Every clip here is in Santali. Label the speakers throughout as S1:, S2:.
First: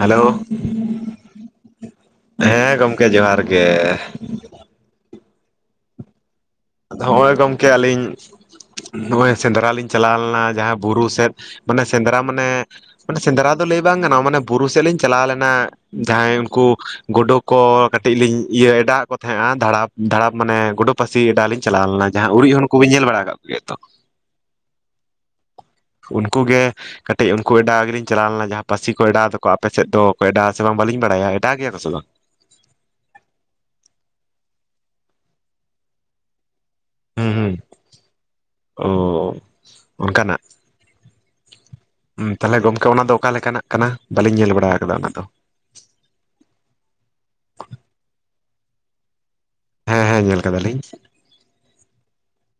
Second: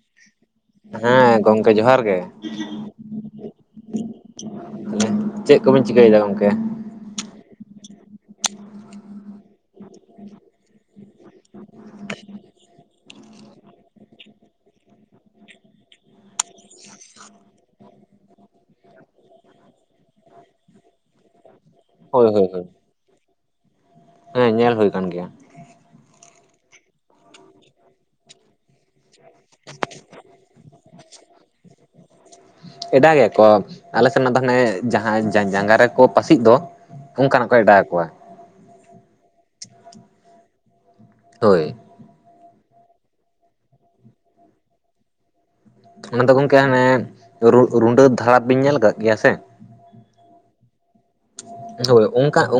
S1: ᱦᱮᱞᱳ
S2: ᱦᱮᱸ ᱜᱚᱝᱠᱮ ᱡᱚᱦᱟᱨ ᱜᱮ
S1: ᱦᱮᱸ ᱜᱚᱢᱠᱮ ᱡᱚᱦᱟᱨ ᱜᱮ
S2: ᱛᱟᱦᱮᱞᱮ ᱪᱮᱫ ᱠᱚᱵᱤᱱ ᱪᱤᱠᱟᱹᱭᱮᱫᱟ ᱜᱚᱝᱠᱮ
S1: ᱟᱫᱚ ᱦᱚᱸᱜᱼᱚᱭ ᱜᱚᱢᱠᱮ ᱟᱹᱞᱤᱧ ᱱᱚᱜᱼᱚᱭ ᱥᱮᱸᱫᱽᱨᱟ ᱞᱤᱧ ᱪᱟᱞᱟᱣ ᱞᱮᱱᱟ ᱡᱟᱦᱟᱸ ᱵᱩᱨᱩ ᱥᱮᱫ ᱢᱟᱱᱮ ᱥᱮᱸᱫᱽᱨᱟ ᱢᱟᱱᱮ ᱢᱟᱱᱮ ᱥᱮᱸᱫᱽᱨᱟ ᱫᱚ ᱞᱟᱹᱭ ᱵᱟᱝ ᱜᱟᱱᱚᱜ ᱢᱟᱱᱮ ᱵᱩᱨᱩ ᱥᱮᱫ ᱞᱤᱧ ᱪᱟᱞᱟᱣ ᱞᱮᱱᱟ ᱡᱟᱦᱟᱸᱭ ᱩᱱᱠᱩ ᱜᱩᱰᱩ ᱠᱚ ᱠᱟᱹᱴᱤᱡ ᱞᱤᱧ ᱤᱭᱟᱹ ᱮᱰᱟᱜ ᱟᱫ ᱠᱚ ᱛᱟᱦᱮᱸᱜᱼᱟ ᱫᱟᱲᱟᱵ ᱫᱟᱲᱟᱵ ᱢᱟᱱᱮ ᱜᱩᱰᱩ ᱯᱟᱹᱥᱤ ᱮᱰᱟᱜ ᱟᱞᱤᱧ ᱪᱟᱞᱟᱣ ᱞᱮᱱᱟ
S2: ᱦᱳᱭ
S1: ᱡᱟᱦᱟᱸ
S2: ᱦᱳᱭ
S1: ᱩᱨᱤᱡ
S2: ᱦᱳᱭ
S1: ᱦᱚᱱ ᱠᱚᱵᱮᱱ ᱧᱮᱞ ᱵᱟᱲᱟ ᱠᱫ ᱠᱚᱜᱮᱭᱟ ᱛᱚ
S2: ᱦᱮᱸ ᱧᱮᱞ ᱦᱩᱭ ᱟᱠᱟᱱ ᱜᱮᱭᱟ
S1: ᱩᱱᱠᱩ ᱜᱮ ᱠᱟᱹᱴᱤᱡ ᱩᱱᱠᱩ ᱮᱰᱟᱜ ᱤᱧ ᱪᱟᱞᱟᱣ ᱞᱮᱱᱟ ᱡᱟᱦᱟᱸ ᱯᱟᱹᱥᱤ ᱠᱚ ᱮᱰᱟᱣᱫᱟᱠᱚ ᱟᱯᱮᱥᱮᱫ ᱫᱚᱠᱚ ᱮᱰᱟᱣ ᱥᱮ ᱵᱟᱝ ᱵᱟᱞᱤᱧ ᱵᱟᱲᱟᱭᱟ ᱮᱰᱟᱜ ᱜᱮᱭᱟᱠᱚ ᱥᱮ ᱵᱟᱝ
S2: ᱮᱰᱟᱜ ᱜᱮᱭᱟᱠᱚ ᱟᱞᱮ ᱥᱮᱫᱱᱟᱜ ᱫᱚ ᱦᱟᱱᱮ ᱡᱟᱦᱟᱸ ᱡᱟᱸᱜᱟ ᱨᱮᱠᱚ ᱯᱟᱹᱥᱤᱜ ᱫᱚ
S1: ᱦᱩᱸ
S2: ᱚᱱᱠᱟᱱᱟᱜ ᱠᱚ
S1: ᱦᱩᱸ
S2: ᱮᱰᱟᱣ ᱟᱠᱚᱣᱟ
S1: ᱚ ᱚᱱᱠᱟᱱᱟᱜ
S2: ᱦᱳᱭ
S1: ᱛᱟᱦᱚᱞᱮ ᱜᱚᱝᱠᱮ ᱚᱱᱟ ᱫᱚ ᱚᱠᱟᱞ ᱞᱮᱠᱟᱱᱟᱜ ᱠᱟᱱᱟ ᱵᱟᱞᱤᱧ ᱧᱮᱞ ᱵᱟᱲᱟ ᱟᱠᱟᱫᱟ ᱚᱱᱟ ᱫᱚ
S2: ᱚᱱᱟ ᱫᱚ ᱜᱚᱢᱠᱮ ᱦᱟᱱᱮ ᱨᱩᱰᱟᱹ ᱫᱷᱟᱨᱟᱯ ᱵᱤᱱ ᱧᱮᱞ ᱟᱠᱟᱫ ᱜᱮᱭᱟ ᱥᱮ
S1: ᱦᱮᱸ ᱦᱮᱸ ᱧᱮᱞ ᱟᱠᱟᱫᱟᱞᱤᱧ
S2: ᱦᱳᱭ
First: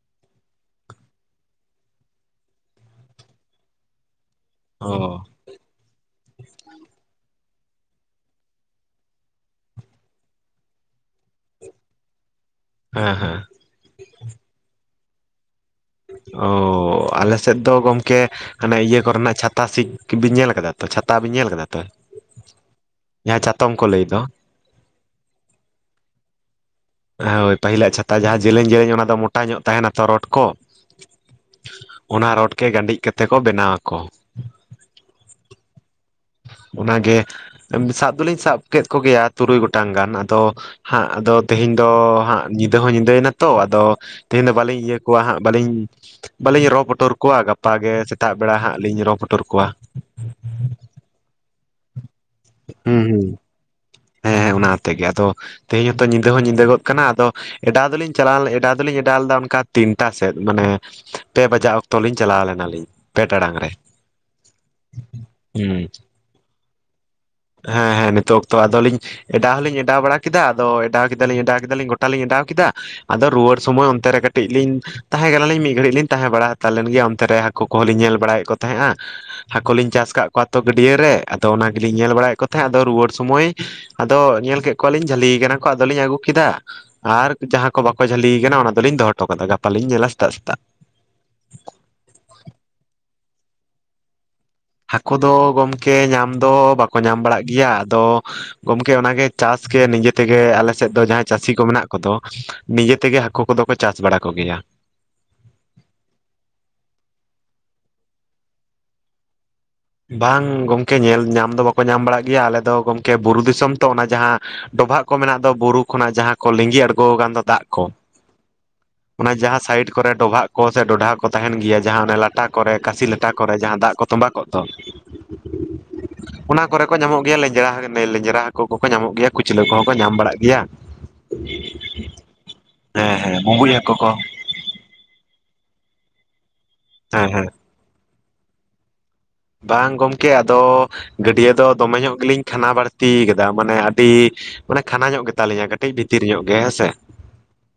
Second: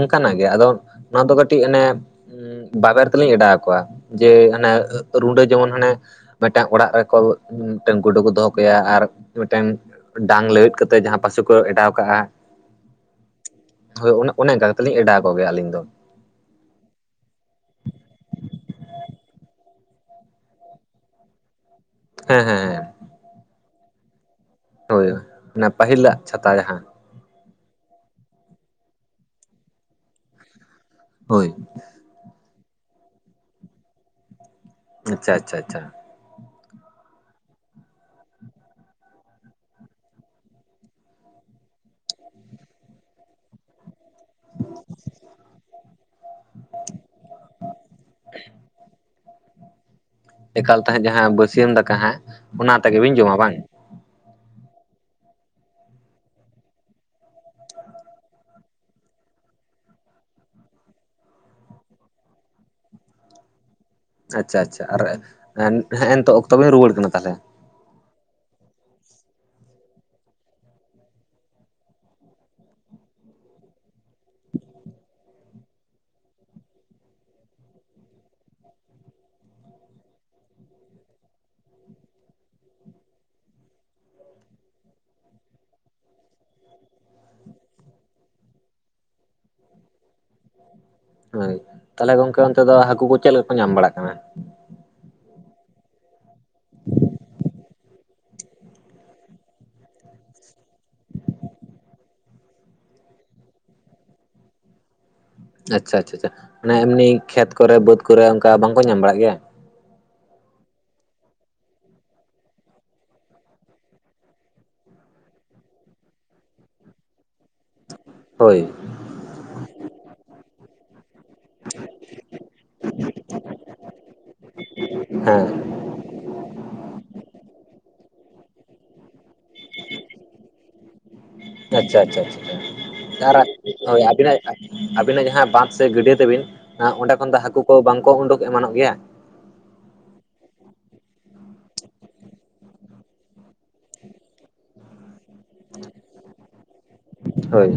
S2: ᱚᱱᱠᱟᱱᱟᱜ ᱜᱮ ᱟᱫᱚ ᱚᱱᱟ ᱫᱚ ᱠᱟᱹᱴᱤᱡ ᱚᱱᱮ ᱵᱟᱵᱮᱨ ᱛᱮᱞᱤᱧ ᱮᱰᱟᱣ ᱟᱠᱚᱣᱟ ᱡᱮ
S1: ᱚ
S2: ᱨᱩᱰᱟᱹ ᱡᱮᱢᱚᱱ ᱦᱟᱱᱮ ᱢᱤᱫᱴᱟᱝ ᱚᱲᱟᱜ ᱨᱮᱠᱚ ᱢᱤᱫᱴᱮᱱ ᱜᱩᱰᱩ ᱠᱚ ᱫᱚᱦᱚ ᱠᱟᱭᱟ ᱟᱨ ᱢᱤᱫᱴᱮᱱ ᱰᱟᱝ ᱞᱟᱹᱣᱮᱫ ᱠᱟᱛᱮᱜ ᱡᱟᱦᱟᱸ ᱯᱚᱥᱤ ᱠᱚ ᱮᱰᱟᱣ ᱠᱟᱜᱼᱟ
S1: ᱦᱮᱸ ᱦᱮᱸ
S2: ᱦᱳᱭ ᱚᱱ ᱚᱱᱮ ᱚᱱᱠᱟ ᱠᱟᱛᱮᱞᱤᱧ ᱚᱰᱟᱣ ᱟᱠᱚ ᱜᱮᱭᱟ ᱟᱹᱞᱤᱧ ᱫᱚ
S1: ᱚ ᱟᱞᱮ ᱥᱮᱫ ᱫᱚ ᱜᱚᱢᱠᱮ ᱟᱱᱮ ᱤᱭᱟᱹ ᱠᱚᱨᱮᱱᱟᱜ ᱪᱷᱟᱛᱟ ᱥᱤ ᱵᱤᱱ ᱧᱮᱞ ᱠᱟᱫᱟ ᱛᱚ ᱪᱷᱟᱛᱟ ᱵᱤᱱ ᱧᱮᱞ ᱠᱟᱫᱟ ᱛᱚ
S2: ᱦᱮᱸ ᱦᱮᱸ ᱦᱮᱸ
S1: ᱡᱟᱦᱟᱸ ᱪᱟᱛᱚᱢ ᱠᱚ ᱞᱟᱹᱭ ᱫᱚ
S2: ᱦᱳᱭ ᱚᱱᱟ ᱯᱟᱹᱦᱤᱞᱟᱜ ᱪᱷᱟᱛᱟ ᱡᱟᱦᱟᱸ
S1: ᱦᱳᱭ ᱯᱟᱹᱦᱤᱞᱟᱜ ᱪᱷᱟᱛᱟ ᱡᱟᱦᱟᱸ ᱡᱮᱞᱮᱧ ᱡᱮᱞᱮᱧ ᱚᱱᱟ ᱫᱚ ᱢᱳᱴᱟ ᱧᱚᱜ ᱛᱟᱦᱮᱱᱟ ᱛᱚ ᱨᱚᱰ ᱠᱚ
S2: ᱦᱳᱭ
S1: ᱚᱱᱟ ᱨᱚᱰ ᱜᱮ ᱠᱟᱹᱴᱤᱡ ᱠᱟᱛᱮ ᱠᱚ ᱵᱮᱱᱟᱣ ᱟᱠᱚ
S2: ᱟᱪᱪᱷᱟ ᱟᱪᱷᱟ ᱟᱪᱷᱟ
S1: ᱚᱱᱟᱜᱮ ᱥᱟᱵ ᱫᱚᱞᱤᱧ ᱥᱟᱵ ᱠᱮᱫ ᱠᱚᱜᱮᱭᱟ ᱛᱩᱨᱩᱭ ᱜᱚᱴᱟᱝ ᱜᱟᱱ ᱟᱫᱚ ᱦᱟᱸᱜ ᱟᱫᱚ ᱛᱮᱦᱤᱧ ᱫᱚ ᱦᱟᱸᱜ ᱧᱤᱫᱟᱹ ᱦᱚᱸ ᱧᱤᱫᱟᱹᱭ ᱱᱟᱛᱚ ᱟᱫᱚ ᱛᱮᱦᱮᱧ ᱫᱚ ᱵᱟᱹᱞᱤᱧ ᱤᱭᱟᱹ ᱠᱚᱣᱟ ᱦᱟᱸᱜ ᱵᱟᱹᱞᱤᱧ ᱵᱟᱹᱞᱤᱧ ᱨᱚ ᱯᱩᱴᱩᱨ ᱠᱚᱣᱟ ᱜᱟᱯᱟᱜ ᱜᱮ ᱥᱮᱛᱟᱜ ᱵᱮᱲᱟ ᱦᱟᱸᱜ ᱞᱤᱧ ᱨᱚ ᱯᱩᱴᱩᱨ ᱠᱚᱣᱟ
S2: ᱮᱠᱟᱞ ᱛᱟᱦᱮᱸᱫ ᱡᱟᱦᱟᱸ ᱵᱟᱹᱥᱭᱟᱹᱢ ᱫᱟᱠᱟ ᱦᱟᱸᱜ ᱚᱱᱟ ᱛᱮᱜᱮ
S1: ᱦᱩᱸ
S2: ᱵᱤᱱ
S1: ᱦᱩᱸ
S2: ᱡᱚᱢᱟ ᱵᱟᱝ
S1: ᱦᱮᱸ ᱚᱱᱟᱛᱮᱜᱮ ᱟᱫᱚ ᱛᱮᱦᱮᱧ ᱦᱚᱛᱚ ᱧᱤᱫᱟᱹ ᱦᱚᱸ ᱧᱤᱫᱟᱹ ᱜᱚᱫ ᱠᱟᱱᱟ ᱟᱫᱚ ᱮᱰᱟᱣ ᱫᱚᱞᱤᱧ ᱪᱟᱞᱟᱣ ᱞᱮ ᱮᱰᱟᱣ ᱫᱚᱞᱤᱧ ᱮᱰᱟᱣ ᱞᱮᱫᱟ ᱚᱱᱠᱟ ᱛᱤᱱᱴᱟ ᱥᱮᱫ ᱢᱟᱱᱮ ᱯᱮ ᱵᱟᱡᱟᱜ ᱚᱠᱛᱚ ᱞᱤᱧ ᱪᱟᱞᱟᱣ ᱞᱮᱱᱟᱞᱤᱧ ᱯᱮ ᱴᱟᱲᱟᱝ ᱨᱮ
S2: ᱟᱪᱪᱷᱟ ᱟᱪᱪᱷᱟ ᱟᱨ ᱦᱮᱸ
S1: ᱦᱩᱸ
S2: ᱱᱤᱛᱚᱜ ᱚᱠᱛᱚ ᱵᱤᱧ ᱨᱩᱣᱟᱹᱲ ᱠᱟᱱᱟ ᱛᱟᱦᱚᱞᱮ
S1: ᱦᱮᱸ ᱦᱮᱸ ᱱᱤᱛᱚᱜ ᱚᱠᱛᱚ ᱟᱫᱚ ᱞᱤᱧ ᱮᱰᱟᱣ ᱦᱚᱸᱞᱤᱧ ᱮᱰᱟᱣ ᱵᱟᱲᱟ ᱠᱮᱫᱟ ᱟᱫᱚ ᱮᱰᱟᱣ ᱠᱮᱫᱟᱞᱤᱧ ᱮᱰᱟᱣ ᱠᱮᱫᱟᱞᱤᱧ ᱜᱚᱴᱟᱞᱤᱧ ᱮᱰᱟᱣ ᱠᱮᱫᱟ ᱟᱫᱚ ᱨᱩᱣᱟᱹᱲ ᱥᱚᱢᱚᱭ ᱚᱱᱛᱮ ᱨᱮ ᱠᱟᱹᱴᱤᱡ ᱞᱤᱧ ᱛᱟᱦᱮᱸ ᱠᱟᱱᱟᱞᱤᱧ ᱢᱤᱫ ᱜᱷᱟᱹᱲᱤᱡ ᱞᱤᱧ ᱛᱟᱦᱮᱸ ᱵᱟᱲᱟ ᱦᱟᱲ ᱞᱮᱱ ᱜᱮᱭᱟ ᱚᱱᱛᱮ ᱨᱮ ᱦᱟᱹᱠᱩ ᱠᱚᱦᱚᱸ ᱞᱤᱧ ᱧᱮᱞ ᱵᱟᱲᱟᱭᱮᱫ ᱠᱚ ᱛᱟᱦᱮᱸᱜᱼᱟ ᱦᱟᱹᱠᱚ ᱞᱤᱧ ᱪᱟᱥ ᱟᱠᱟᱫ ᱠᱚᱣᱟ ᱛᱚ ᱜᱟᱹᱰᱭᱟᱹ ᱨᱮ ᱟᱫᱚ ᱚᱱᱟ ᱜᱮᱞᱤᱧ ᱧᱮᱞ ᱵᱟᱲᱟᱭᱮᱫ ᱠᱚ ᱛᱟᱦᱮᱸᱫ ᱟᱫᱚ ᱨᱩᱣᱟᱹᱲ ᱥᱩᱚᱢᱚᱭ ᱟᱫᱚ ᱧᱮᱞ ᱠᱚ ᱠᱚᱣᱟᱞᱤᱧ ᱡᱷᱟᱹᱞᱤ ᱠᱟᱱᱟ ᱠᱚ ᱟᱫᱚᱞᱤᱧ ᱟᱹᱜᱩ ᱠᱮᱫᱟ ᱟᱨ ᱡᱟᱦᱟᱸ ᱠᱚ ᱵᱟᱠᱚ ᱡᱷᱟᱹᱞᱤ ᱠᱟᱱᱟ ᱚᱱᱟ ᱫᱚᱞᱤᱧ ᱫᱚᱦᱚ ᱦᱚᱴᱚ ᱠᱟᱫᱟ ᱜᱟᱯᱟᱞᱤᱧ ᱧᱮᱞᱟ ᱥᱮᱛᱟᱜ ᱥᱮᱛᱟᱜ
S2: ᱦᱳᱭ ᱛᱟᱦᱞᱮ ᱜᱚᱝᱠᱮ ᱚᱱᱛᱮ ᱫᱚ ᱦᱟᱹᱠᱩ ᱠᱚ ᱪᱮᱫ ᱠᱚ ᱧᱟᱢ ᱵᱟᱲᱟᱜ ᱠᱟᱱᱟ
S1: ᱦᱟᱹᱠᱩ ᱫᱚ ᱜᱚᱢᱠᱮ ᱧᱟᱢ ᱫᱚ ᱵᱟᱠᱚ ᱧᱟᱢ ᱵᱟᱲᱟᱜ ᱜᱮᱭᱟ ᱟᱫᱚ ᱜᱚᱢᱠᱮ ᱚᱱᱟᱜᱮ ᱪᱟᱥ ᱜᱮ ᱱᱤᱡᱮ ᱛᱮᱜᱮ ᱟᱞᱮ ᱥᱮᱫ ᱫᱚ ᱡᱟᱦᱟᱸᱭ ᱪᱟᱹᱥᱤ ᱠᱚ ᱢᱮᱱᱟᱜ ᱠᱚᱫᱚ ᱱᱤᱡᱮᱛᱮᱜᱮ ᱦᱟᱹᱠᱩ ᱠᱚᱫᱚ ᱠᱚ ᱪᱟᱥ ᱵᱟᱲᱟ ᱠᱚᱜᱮᱭᱟ
S2: ᱟᱪᱪᱷᱟ ᱟᱪᱪᱷᱟ ᱢᱟᱱᱮ ᱮᱢᱱᱤ ᱠᱷᱮᱛ ᱠᱚᱨᱮ ᱵᱟᱹᱫᱽ ᱠᱚᱨᱮ ᱚᱱᱠᱟ ᱵᱟᱝᱠᱚ ᱧᱟᱢ ᱵᱟᱲᱟᱜ ᱜᱮᱭᱟ
S1: ᱵᱟᱝ ᱜᱚᱝᱠᱮ ᱧᱮᱞ ᱧᱟᱢ ᱫᱚ ᱵᱟᱠᱚ ᱧᱟᱢ ᱵᱟᱲᱟᱜ ᱜᱮᱭᱟ ᱟᱞᱮ ᱫᱚ ᱜᱚᱢᱠᱮ ᱵᱩᱨᱩ ᱫᱤᱥᱚᱢ ᱛᱚ ᱚᱱᱟ ᱡᱟᱦᱟᱸ ᱰᱚᱵᱷᱟᱜ ᱠᱚ ᱢᱮᱱᱟᱜ ᱫᱚ ᱵᱩᱨᱩ ᱠᱷᱚᱱᱟᱜ ᱡᱟᱦᱟᱸ ᱠᱚ ᱞᱤᱸᱜᱤ ᱟᱬᱜᱚ ᱟᱠᱟᱱ ᱫᱚ ᱫᱟᱜ ᱠᱚ
S2: ᱦᱳᱭ
S1: ᱚᱱᱟ ᱡᱟᱦᱟᱸ ᱥᱟᱭᱤᱰ ᱠᱚᱨᱮ ᱰᱚᱵᱷᱟᱜ ᱠᱚ ᱥᱮ ᱰᱚᱰᱷᱷᱟ ᱠᱚ ᱛᱟᱦᱮᱱ ᱜᱮᱭᱟ ᱡᱟᱦᱟᱸ ᱚᱱᱟ ᱞᱟᱴᱟ ᱠᱚᱨᱮ ᱠᱟᱥᱤ ᱞᱟᱴᱟ ᱠᱚ ᱠᱚᱨᱮ ᱡᱟᱦᱟᱸ ᱫᱟᱜ ᱠᱚ ᱛᱚᱸᱵᱟ ᱠᱚᱜ ᱫᱚ
S2: ᱦᱮᱸ
S1: ᱚᱱᱟ ᱠᱚᱨᱮ ᱠᱚ ᱧᱟᱢᱚᱜ ᱜᱮᱭᱟ ᱞᱮᱸᱧᱡᱨᱟ ᱞᱮᱸᱡᱨᱟ ᱦᱟᱹᱠᱩ ᱠᱚᱠᱚ ᱧᱟᱢᱚᱜ ᱜᱮᱭᱟ ᱠᱩᱪᱞᱟᱹ ᱠᱚᱦᱚᱸ ᱠᱚ ᱧᱟᱢ ᱵᱟᱲᱟᱜ ᱜᱮᱭᱟ
S2: ᱟᱪᱪᱷᱟ ᱟᱪᱪᱷᱟ ᱟᱪᱪᱷᱟ
S1: ᱦᱮᱸ ᱦᱮᱸ
S2: ᱟᱨᱟᱜ
S1: ᱵᱩᱸᱵᱩᱡ ᱦᱟᱹᱠᱩ ᱠᱚ
S2: ᱟᱵᱤᱱᱟᱜ ᱟᱵᱤᱱᱟᱜ ᱡᱟᱦᱟᱸ ᱵᱟᱸᱫᱷ ᱥᱮ ᱜᱟᱹᱰᱭᱟᱹ ᱛᱟᱹᱵᱤᱱ ᱚᱸᱰᱮ
S1: ᱦᱮᱸ
S2: ᱠᱷᱚᱱ ᱫᱚ
S1: ᱦᱮᱸ
S2: ᱦᱟᱹᱠᱩ ᱠᱚ ᱵᱟᱝᱠᱚ ᱩᱰᱩᱠ ᱮᱢᱟᱱᱚᱜ ᱜᱮᱭᱟ
S1: ᱵᱟᱝ ᱜᱚᱢᱠᱮ ᱟᱫᱚ ᱜᱟᱹᱰᱭᱟᱹ ᱫᱚ ᱫᱚᱢᱮ ᱧᱚᱜ ᱜᱮᱞᱤᱧ ᱠᱷᱟᱱᱟ ᱵᱟᱹᱲᱛᱤ ᱠᱟᱫᱟ ᱢᱟᱱᱮ ᱟᱹᱰᱤ ᱢᱟᱱᱮ ᱠᱷᱟᱱᱟ ᱧᱚᱜ ᱜᱮᱛᱟᱞᱤᱧᱟ ᱠᱟᱹᱴᱤᱡ ᱵᱷᱤᱛᱤᱨ ᱧᱚᱜ ᱜᱮ ᱦᱮᱸᱥᱮ
S2: ᱦᱳᱭ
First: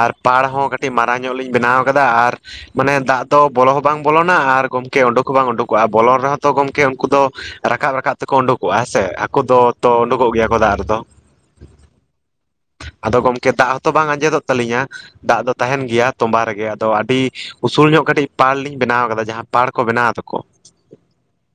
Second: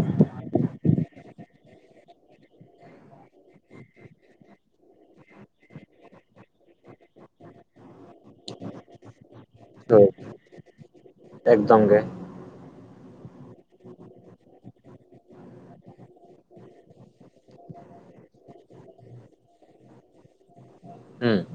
S1: ᱟᱨ ᱯᱟᱲ ᱦᱚᱸ ᱠᱟᱹᱴᱤᱡ ᱢᱟᱨᱟᱝ ᱧᱚᱜ ᱞᱤᱧ ᱵᱮᱱᱟᱣ ᱟᱠᱟᱫᱟ ᱟᱨ ᱢᱟᱱᱮ ᱫᱟᱜ ᱫᱚ ᱵᱚᱞᱚ ᱦᱚᱸ ᱵᱟᱝ ᱵᱚᱞᱚᱱᱟ ᱟᱨ ᱜᱚᱢᱠᱮ ᱩᱰᱩᱠ ᱦᱚᱸ ᱵᱟᱝ ᱩᱰᱩᱠᱚᱜᱼᱟ ᱵᱚᱞᱚᱱ ᱨᱮᱦᱚᱸ ᱛᱚ ᱜᱚᱢᱠᱮ ᱩᱱᱠᱩ ᱫᱚ ᱨᱟᱠᱟᱵ ᱨᱟᱠᱟᱵ ᱛᱮᱠᱚ ᱩᱰᱩᱠᱚᱜᱼᱟ ᱦᱮᱸ ᱥᱮ ᱦᱟᱹᱠᱩ ᱫᱚ ᱛᱚ
S2: ᱦᱳᱭ
S1: ᱩᱰᱩᱠᱚᱜ ᱜᱮᱭᱟ ᱠᱚ ᱫᱟᱜ ᱨᱮᱫᱚ
S2: ᱮᱠᱫᱚᱢ ᱜᱮ
S1: ᱟᱫᱚ ᱜᱚᱢᱠᱮ ᱫᱟᱜ ᱦᱚᱸᱛᱚ ᱵᱟᱝ ᱟᱸᱡᱮᱫᱚᱜ ᱛᱟᱹᱟᱞᱤᱧᱟ ᱫᱟᱜ ᱫᱚ ᱛᱟᱦᱮᱱ ᱜᱮᱭᱟ ᱛᱚᱸᱵᱟ ᱨᱮᱜᱮ ᱟᱫᱚ ᱟᱹᱰᱤ ᱩᱥᱩᱞ ᱧᱚᱜ ᱠᱟᱹᱴᱤᱡ ᱯᱟᱲ ᱞᱤᱧ ᱵᱮᱱᱟᱣ ᱠᱟᱫᱟ ᱡᱟᱦᱟᱸ ᱯᱟᱲ ᱠᱚ ᱵᱮᱱᱟᱣ ᱫᱚᱠᱚ
S2: ᱦᱩᱸ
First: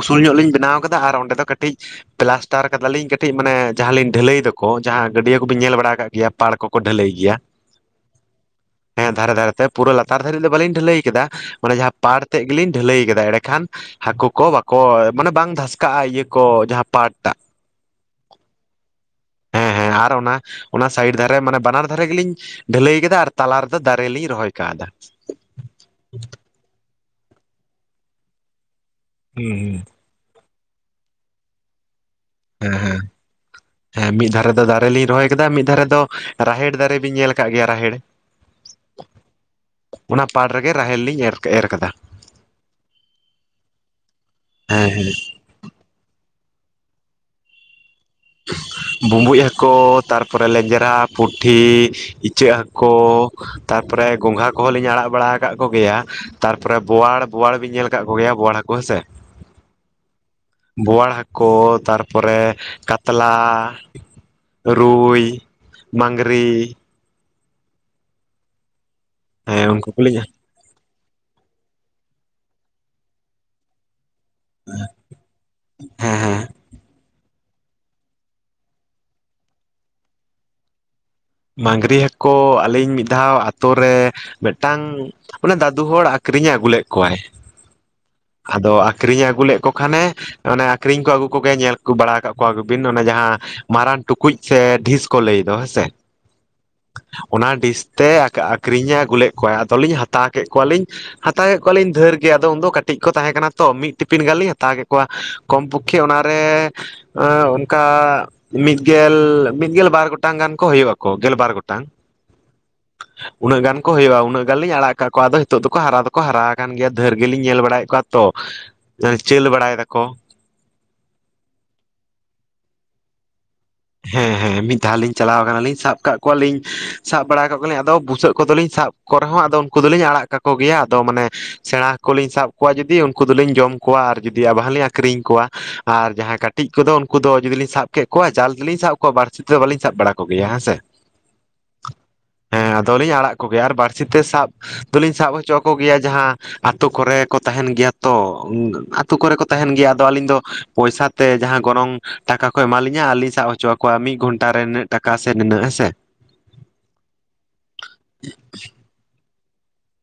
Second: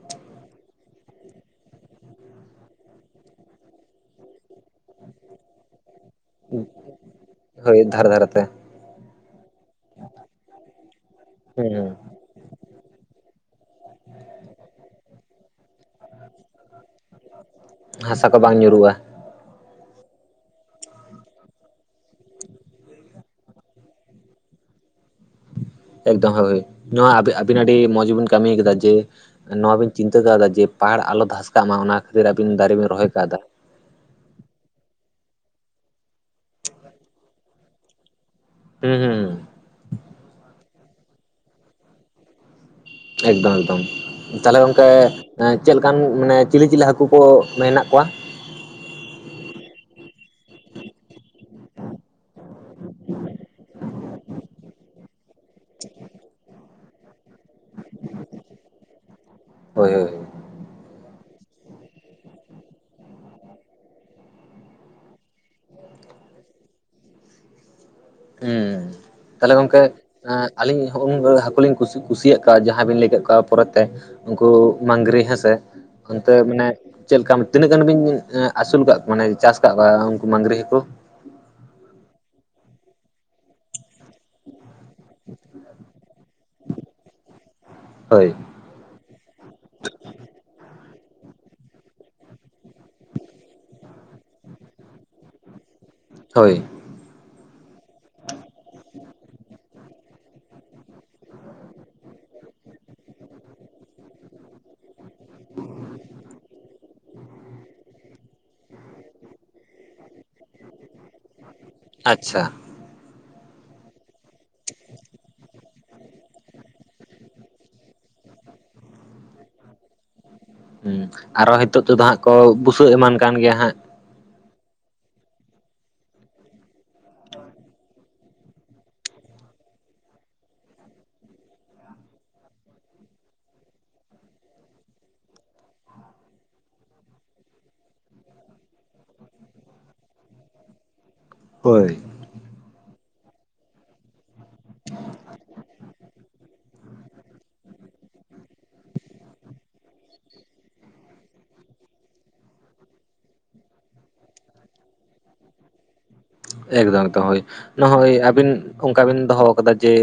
S1: ᱩᱥᱩᱞ ᱧᱚᱜ ᱞᱤᱧ ᱵᱮᱱᱟᱣ ᱟᱠᱟᱫᱟ ᱟᱨ ᱚᱸᱰᱮ ᱫᱚ ᱠᱟᱹᱴᱤᱡ ᱯᱞᱟᱥᱴᱟᱨ ᱠᱟᱫᱟᱞᱤᱧ ᱠᱟᱹᱴᱤᱡ ᱢᱟᱱᱮ ᱡᱟᱦᱟᱸᱞᱤᱧ ᱰᱷᱟᱹᱞᱟᱹᱭ ᱫᱚ ᱠᱚ ᱡᱟᱦᱟᱸ ᱜᱟᱹᱰᱭᱟᱹ ᱠᱚᱵᱤᱱ ᱧᱮᱞ ᱵᱟᱲᱟ ᱠᱟᱜ ᱜᱮᱭᱟ ᱯᱟᱲ ᱠᱚᱠᱚ ᱰᱷᱟᱹᱞᱟᱹᱭ ᱜᱮᱭᱟ
S2: ᱦᱳᱭ ᱫᱷᱟᱨᱮ ᱫᱷᱟᱨᱮᱛᱮ
S1: ᱦᱮᱸ ᱫᱷᱟᱨᱮ ᱫᱷᱟᱨᱮ ᱛᱮ ᱯᱩᱨᱟᱹ ᱞᱟᱛᱟᱨ ᱫᱷᱟᱨᱟᱹᱨᱤᱡ ᱫᱚ ᱵᱟᱞᱤᱧ ᱰᱷᱟᱹᱟᱹᱭ ᱠᱮᱫᱟ
S2: ᱦᱩᱸ
S1: ᱚᱱ
S2: ᱦᱩᱸ
S1: ᱡᱟᱦᱟᱸ ᱯᱟᱟᱲ ᱛᱮᱫᱜ ᱜᱮᱞᱤᱧ ᱰᱷᱟᱹᱞᱟᱹᱭ ᱠᱟᱫᱟ ᱠᱷᱟᱱ ᱦᱟᱹᱠᱩ ᱠᱚ ᱵᱟᱠᱚ ᱢᱟᱱᱮ ᱵᱟᱝ ᱫᱷᱟᱥᱠᱟᱜᱼᱟ ᱤᱭᱟᱹ ᱠᱚ ᱡᱟᱦᱟᱸ ᱯᱟᱨᱴᱟᱜ
S2: ᱦᱟᱥᱟ ᱠᱚ ᱵᱟᱝ ᱧᱩᱨᱩᱜᱼᱟ
S1: ᱦᱮᱸ ᱦᱮᱸ ᱟᱨ ᱚᱱᱟ ᱚᱱᱟ ᱥᱟᱭᱤᱰ ᱫᱷᱟᱨᱮ ᱢᱟᱱᱮ ᱵᱟᱱᱟᱨ ᱫᱷᱟᱨᱮ ᱜᱮᱞᱤᱧ ᱰᱷᱟᱹᱞᱟᱹᱭ ᱠᱮᱫᱟ ᱟᱨ ᱛᱟᱞᱟ ᱨᱮᱫᱚ ᱫᱟᱨᱮ ᱞᱤᱧ ᱨᱚᱦᱚᱭ ᱠᱟᱣᱫᱟ
S2: ᱮᱠᱫᱚᱢ ᱦᱳᱭ ᱱᱚᱣᱟ ᱟᱹᱵᱤᱱ ᱟᱹᱰᱤ ᱢᱚᱡᱽ ᱵᱤᱱ ᱠᱟᱹᱢᱤ ᱠᱟᱫᱟ ᱡᱮ
S1: ᱦᱩᱸ ᱦᱩᱸ
S2: ᱱᱚᱣᱟᱵᱤᱱ ᱪᱤᱱᱛᱟᱹ ᱠᱟᱣᱫᱟ ᱡᱮ ᱯᱟᱲ ᱟᱞᱚ ᱫᱷᱟᱥᱠᱟᱜ ᱢᱟ ᱚᱱᱟ ᱠᱷᱟᱹᱛᱤᱨ ᱟᱵᱤᱱ ᱫᱟᱨᱮ
S1: ᱦᱮᱸ
S2: ᱵᱤᱱ
S1: ᱦᱮᱸ
S2: ᱨᱚᱦᱚᱭ ᱠᱟᱣᱫᱟ
S1: ᱦᱮᱸ ᱢᱤᱫ ᱫᱷᱟᱨᱮ ᱫᱚ ᱫᱟᱨᱮ ᱞᱤᱧ ᱨᱚᱦᱚᱭ ᱠᱮᱫᱟ ᱢᱤᱫ ᱫᱷᱟᱨᱮ ᱫᱚ ᱨᱟᱦᱮᱲ ᱫᱟᱨᱮ ᱵᱤᱱ ᱧᱮᱞ ᱠᱟᱫ ᱜᱮᱭᱟ ᱨᱟᱦᱮᱲ
S2: ᱦᱩᱸ ᱦᱩᱸ ᱦᱩᱸ
S1: ᱚᱱᱟ ᱯᱟᱲ ᱨᱮᱜᱮ ᱨᱟᱦᱮᱞ ᱞᱤᱧ ᱮᱨ, ᱮᱨ ᱠᱟᱫᱟ
S2: ᱮᱠᱫᱚᱢ ᱮᱠᱫᱚᱢ ᱛᱟᱦᱚᱞᱮ ᱜᱚᱝᱠᱮ
S1: ᱦᱮᱸ
S2: ᱪᱮᱫ ᱞᱮᱠᱟᱱ ᱢᱟᱱᱮ ᱪᱤᱞᱤ ᱪᱤᱞᱤ ᱦᱟᱹᱠᱩ ᱠᱚ ᱢᱮᱱᱟᱜ ᱠᱚᱣᱟ
S1: ᱵᱩᱸᱵᱩᱡ ᱦᱟᱠᱳ ᱛᱟᱨᱯᱚᱨᱮ ᱞᱮᱸᱡᱽᱨᱟ ᱯᱩᱴᱷᱤ ᱤᱪᱟᱹᱜ ᱦᱟᱠᱳ ᱛᱟᱨᱯᱚᱨᱮ ᱜᱚᱝᱜᱷᱟ ᱠᱚᱦᱚᱸ ᱞᱤᱧ ᱟᱲᱟᱜ ᱵᱟᱲᱟ ᱠᱟᱫ ᱠᱚᱜᱮᱭᱟ ᱛᱟᱨᱯᱚᱨᱮ ᱵᱚᱣᱟᱲ ᱵᱚᱣᱟᱲ ᱵᱤᱱ ᱧᱮᱞ ᱠᱟᱫ ᱠᱚᱜᱮᱭᱟ ᱵᱚᱣᱟᱲ ᱦᱟᱠᱳ ᱦᱮᱸᱥᱮ
S2: ᱦᱳᱭ ᱦᱳᱭ
S1: ᱵᱚᱣᱟᱲ ᱦᱟᱠᱳ ᱛᱟᱨᱯᱚᱨᱮ ᱠᱟᱛᱞᱟ ᱨᱩᱭ ᱢᱟᱝᱜᱽᱨᱤ
S2: ᱦᱩᱸ ᱛᱟᱦᱚᱞᱮ
S1: ᱦᱮᱸ
S2: ᱜᱚᱝᱠᱮ
S1: ᱩᱱᱠᱩ ᱠᱚᱞᱤᱧ
S2: ᱟᱹᱞᱤᱧ [inaudible] ᱦᱟᱠᱳ ᱞᱤᱧ ᱠᱩᱥᱤᱭᱟᱜ ᱠᱚᱣᱟ ᱡᱟᱦᱟᱸᱭ ᱵᱤᱱ ᱞᱟᱹᱭ ᱠᱮᱫ ᱠᱚᱣᱟ ᱯᱚᱨᱮᱛᱮ ᱩᱱᱠᱩ ᱢᱟᱝᱜᱨᱤ ᱦᱮᱸᱥᱮ
S1: ᱦᱮᱸ
S2: ᱚᱱᱛᱮ
S1: ᱦᱮᱸ
S2: ᱢᱟᱱᱮ ᱪᱮᱫ ᱞᱮᱠᱟ ᱛᱤᱱᱟᱹᱜ ᱜᱟᱱ ᱵᱤᱱ ᱟᱹᱥᱩᱞ ᱠᱟᱫ ᱠᱚᱣᱟ ᱢᱟᱱᱮ ᱪᱟᱥ ᱠᱟᱫ ᱠᱚᱣᱟ ᱩᱱᱠᱩ ᱢᱟᱝᱜᱽᱨᱤ ᱦᱟᱠᱳ
S1: ᱢᱟᱜᱽᱨᱤ ᱦᱟᱠᱳ ᱟᱹᱞᱤᱧ ᱢᱤᱫ ᱫᱷᱟᱣ ᱟᱛᱳ ᱨᱮ ᱢᱤᱫᱴᱟᱝ ᱢᱟᱱᱮ ᱫᱟᱫᱩ ᱦᱚᱲ ᱟᱠᱷᱨᱤᱧᱮ ᱟᱹᱜᱩ ᱞᱮᱫ ᱠᱚᱣᱟᱭ
S2: ᱦᱳᱭ
S1: ᱟᱫᱚ ᱟᱠᱷᱨᱤᱧᱮ ᱟᱹᱜᱩ ᱞᱮᱫ ᱠᱚ ᱠᱷᱟᱱᱮ ᱚᱱᱮ ᱟᱠᱷᱨᱤᱧ ᱠᱚ ᱟᱹᱜᱩ ᱠᱚᱜᱮᱭᱟ ᱧᱮᱞ ᱠᱚ ᱵᱟᱲᱟ ᱠᱟᱫ ᱠᱚᱣᱟ ᱠᱚᱵᱤᱱ ᱚᱱᱮ ᱡᱟᱦᱟᱸ ᱢᱟᱨᱟᱝ ᱴᱩᱠᱩᱡ ᱥᱮ ᱰᱷᱤᱥ ᱠᱚ ᱞᱟᱹᱭ ᱫᱚ ᱦᱮᱸᱥᱮ
S2: ᱦᱳᱭ
S1: ᱚᱱᱟ ᱰᱤᱥ ᱛᱮ ᱟᱠᱷᱨᱤᱧᱮ ᱟᱹᱜᱩᱞᱮᱫ ᱠᱚᱣᱟᱭ ᱟᱫᱚᱞᱤᱧ ᱦᱟᱛᱟᱣ ᱠᱮᱫ ᱠᱚᱣᱟᱞᱤᱧ ᱦᱟᱛᱟᱣ ᱠᱮᱫ ᱠᱚᱣᱟᱞᱤᱧ ᱫᱷᱮᱨ ᱜᱮ ᱟᱫᱚ ᱩᱱ ᱫᱚ ᱠᱟᱹᱴᱤᱡ ᱠᱚ ᱛᱟᱦᱮᱸ ᱠᱟᱱᱟ ᱛᱚ ᱢᱤᱫ ᱴᱤᱯᱤᱱ ᱜᱟᱱ ᱞᱤᱧ ᱦᱟᱛᱟᱣ ᱠᱮᱫ ᱠᱚᱣᱟ ᱠᱚᱢ ᱯᱚᱠᱠᱷᱮ ᱚᱱᱟᱨᱮ ᱮ ᱚᱱᱠᱟ ᱢᱤᱫ ᱜᱮᱞ ᱢᱤᱫ ᱜᱮᱞ ᱵᱟᱨ ᱜᱚᱴᱟᱝ ᱜᱟᱱ ᱠᱚ ᱦᱳᱭᱳᱜ ᱟᱠᱚ ᱜᱮᱞ ᱵᱟᱨ ᱜᱚᱴᱟᱝ
S2: ᱟᱪᱪᱷᱟ
S1: ᱩᱱᱟᱹᱜ ᱜᱟᱱ ᱠᱚ ᱦᱳᱭᱳᱜ-ᱟ, ᱩᱱᱟᱹᱜ ᱜᱟᱱ ᱞᱤᱧ ᱟᱲᱟᱜ ᱠᱟᱜ ᱠᱚᱣᱟ ᱟᱫᱚ ᱦᱤᱛᱚᱜ ᱫᱚᱠᱚ ᱦᱟᱨᱟ ᱫᱚᱠᱚ ᱦᱟᱨᱟ ᱠᱟᱱ ᱜᱮᱭᱟ ᱫᱷᱟᱹᱨ ᱜᱮᱞᱤᱧ ᱧᱮᱞ ᱵᱟᱲᱟᱭᱮᱫ ᱠᱚᱣᱟ ᱛᱚ ᱪᱟᱹᱞ ᱵᱟᱲᱟᱭ ᱫᱟᱠᱚ
S2: ᱦᱩᱸ ᱟᱨᱚ ᱦᱤᱛᱚᱜ ᱛᱮᱫᱚ ᱦᱟᱸᱜ ᱠᱚ ᱵᱩᱥᱟᱹᱜ ᱮᱢᱟᱱ ᱠᱟᱱ ᱜᱮᱭᱟ ᱦᱟᱸᱜ
S1: ᱦᱮᱸ ᱦᱮᱸ ᱢᱤᱫ ᱫᱷᱟᱣ ᱞᱤᱧ ᱪᱟᱞᱟᱣ ᱠᱟᱱᱟᱞᱤᱧ ᱥᱟᱵ ᱠᱟᱜ ᱠᱚᱣᱟᱞᱤᱧ ᱥᱟᱵ ᱵᱟᱲᱟ ᱠᱟᱜ ᱠᱚᱣᱟᱞᱤᱧ ᱟᱫᱚ ᱵᱩᱥᱟᱹᱜ ᱠᱚᱫᱚᱞᱤᱧ ᱥᱟᱵ ᱠᱚ ᱨᱮᱦᱚᱸ ᱟᱫᱚ ᱩᱱᱠᱩ ᱫᱚᱞᱤᱧ ᱟᱲᱟᱜ ᱠᱟᱠᱚ ᱜᱮᱭᱟ ᱟᱫᱚ ᱢᱟᱱᱮ ᱥᱮᱬᱟ ᱦᱟᱠᱳ ᱞᱤᱧ ᱥᱟᱵ ᱠᱚᱣᱟ ᱡᱩᱫᱤ ᱩᱱᱠᱩ ᱫᱚᱞᱤᱧ ᱡᱚᱢ ᱠᱚᱣᱟ ᱟᱨ ᱡᱩᱫᱤ ᱟᱵᱟᱨ ᱞᱤᱧ ᱟᱠᱷᱨᱤᱧ ᱠᱚᱣᱟ ᱟᱨ ᱡᱟᱦᱟᱸᱭ ᱠᱟᱹᱴᱤᱡ ᱠᱚᱫᱚ ᱩᱱᱠᱩ ᱫᱚ ᱡᱩᱫᱤ ᱞᱤᱧ ᱥᱟᱵ ᱠᱮᱫ ᱠᱚᱣᱟ ᱡᱟᱞ ᱜᱮᱞᱤᱧ ᱥᱟᱵ ᱠᱚᱣᱟ ᱵᱟᱹᱲᱥᱤ ᱛᱮᱫᱚ ᱵᱟᱹᱞᱤᱧ ᱥᱟᱵ ᱵᱟᱲᱟ ᱠᱚᱜᱮᱭᱟ ᱦᱮᱸ ᱥᱮ
S2: ᱦᱳᱭ
S1: ᱦᱮᱸ ᱟᱫᱚᱞᱤᱧ ᱟᱲᱟᱜ ᱠᱚᱜᱮᱭᱟ ᱟᱨ ᱵᱟᱹᱲᱥᱤ ᱛᱮ ᱥᱟᱵ ᱫᱚᱞᱤᱧ ᱥᱟᱵ ᱦᱚᱪᱚ ᱠᱚᱜᱮᱭᱟ ᱡᱟᱦᱟᱸ ᱟᱛᱳ ᱠᱚᱨᱮ ᱠᱚ ᱛᱟᱦᱮᱱ ᱜᱮᱭᱟ ᱛᱚ ᱟᱛᱳ ᱠᱚᱨᱮ ᱠᱚ ᱛᱟᱦᱮᱱ ᱜᱮᱭᱟ ᱟᱫᱚ ᱟᱹᱞᱤᱧ ᱫᱚ ᱯᱚᱭᱥᱟ ᱛᱮ ᱡᱟᱦᱟᱸ ᱜᱚᱱᱚᱝ ᱴᱟᱠᱟ ᱠᱚ ᱮᱢᱟᱞᱤᱧᱟ ᱟᱨᱞᱤᱧ ᱥᱟᱵ ᱦᱚᱪᱚ ᱟᱠᱚᱣᱟ ᱢᱤᱫ ᱜᱷᱚᱱᱴᱟ ᱨᱮ ᱱᱤᱱᱟᱜ ᱴᱟᱠᱟ ᱥᱮ ᱱᱤᱱᱟᱹᱜ ᱦᱮᱸᱥᱮ
S2: ᱮᱠᱫᱚᱢ ᱮᱠᱫᱚᱢ ᱦᱳᱭ ᱱᱚᱜ-ᱚᱭ ᱟᱹᱵᱤᱱ ᱚᱱᱠᱟ ᱵᱤᱱ ᱫᱚᱦᱚ ᱠᱟᱫᱟ ᱡᱮ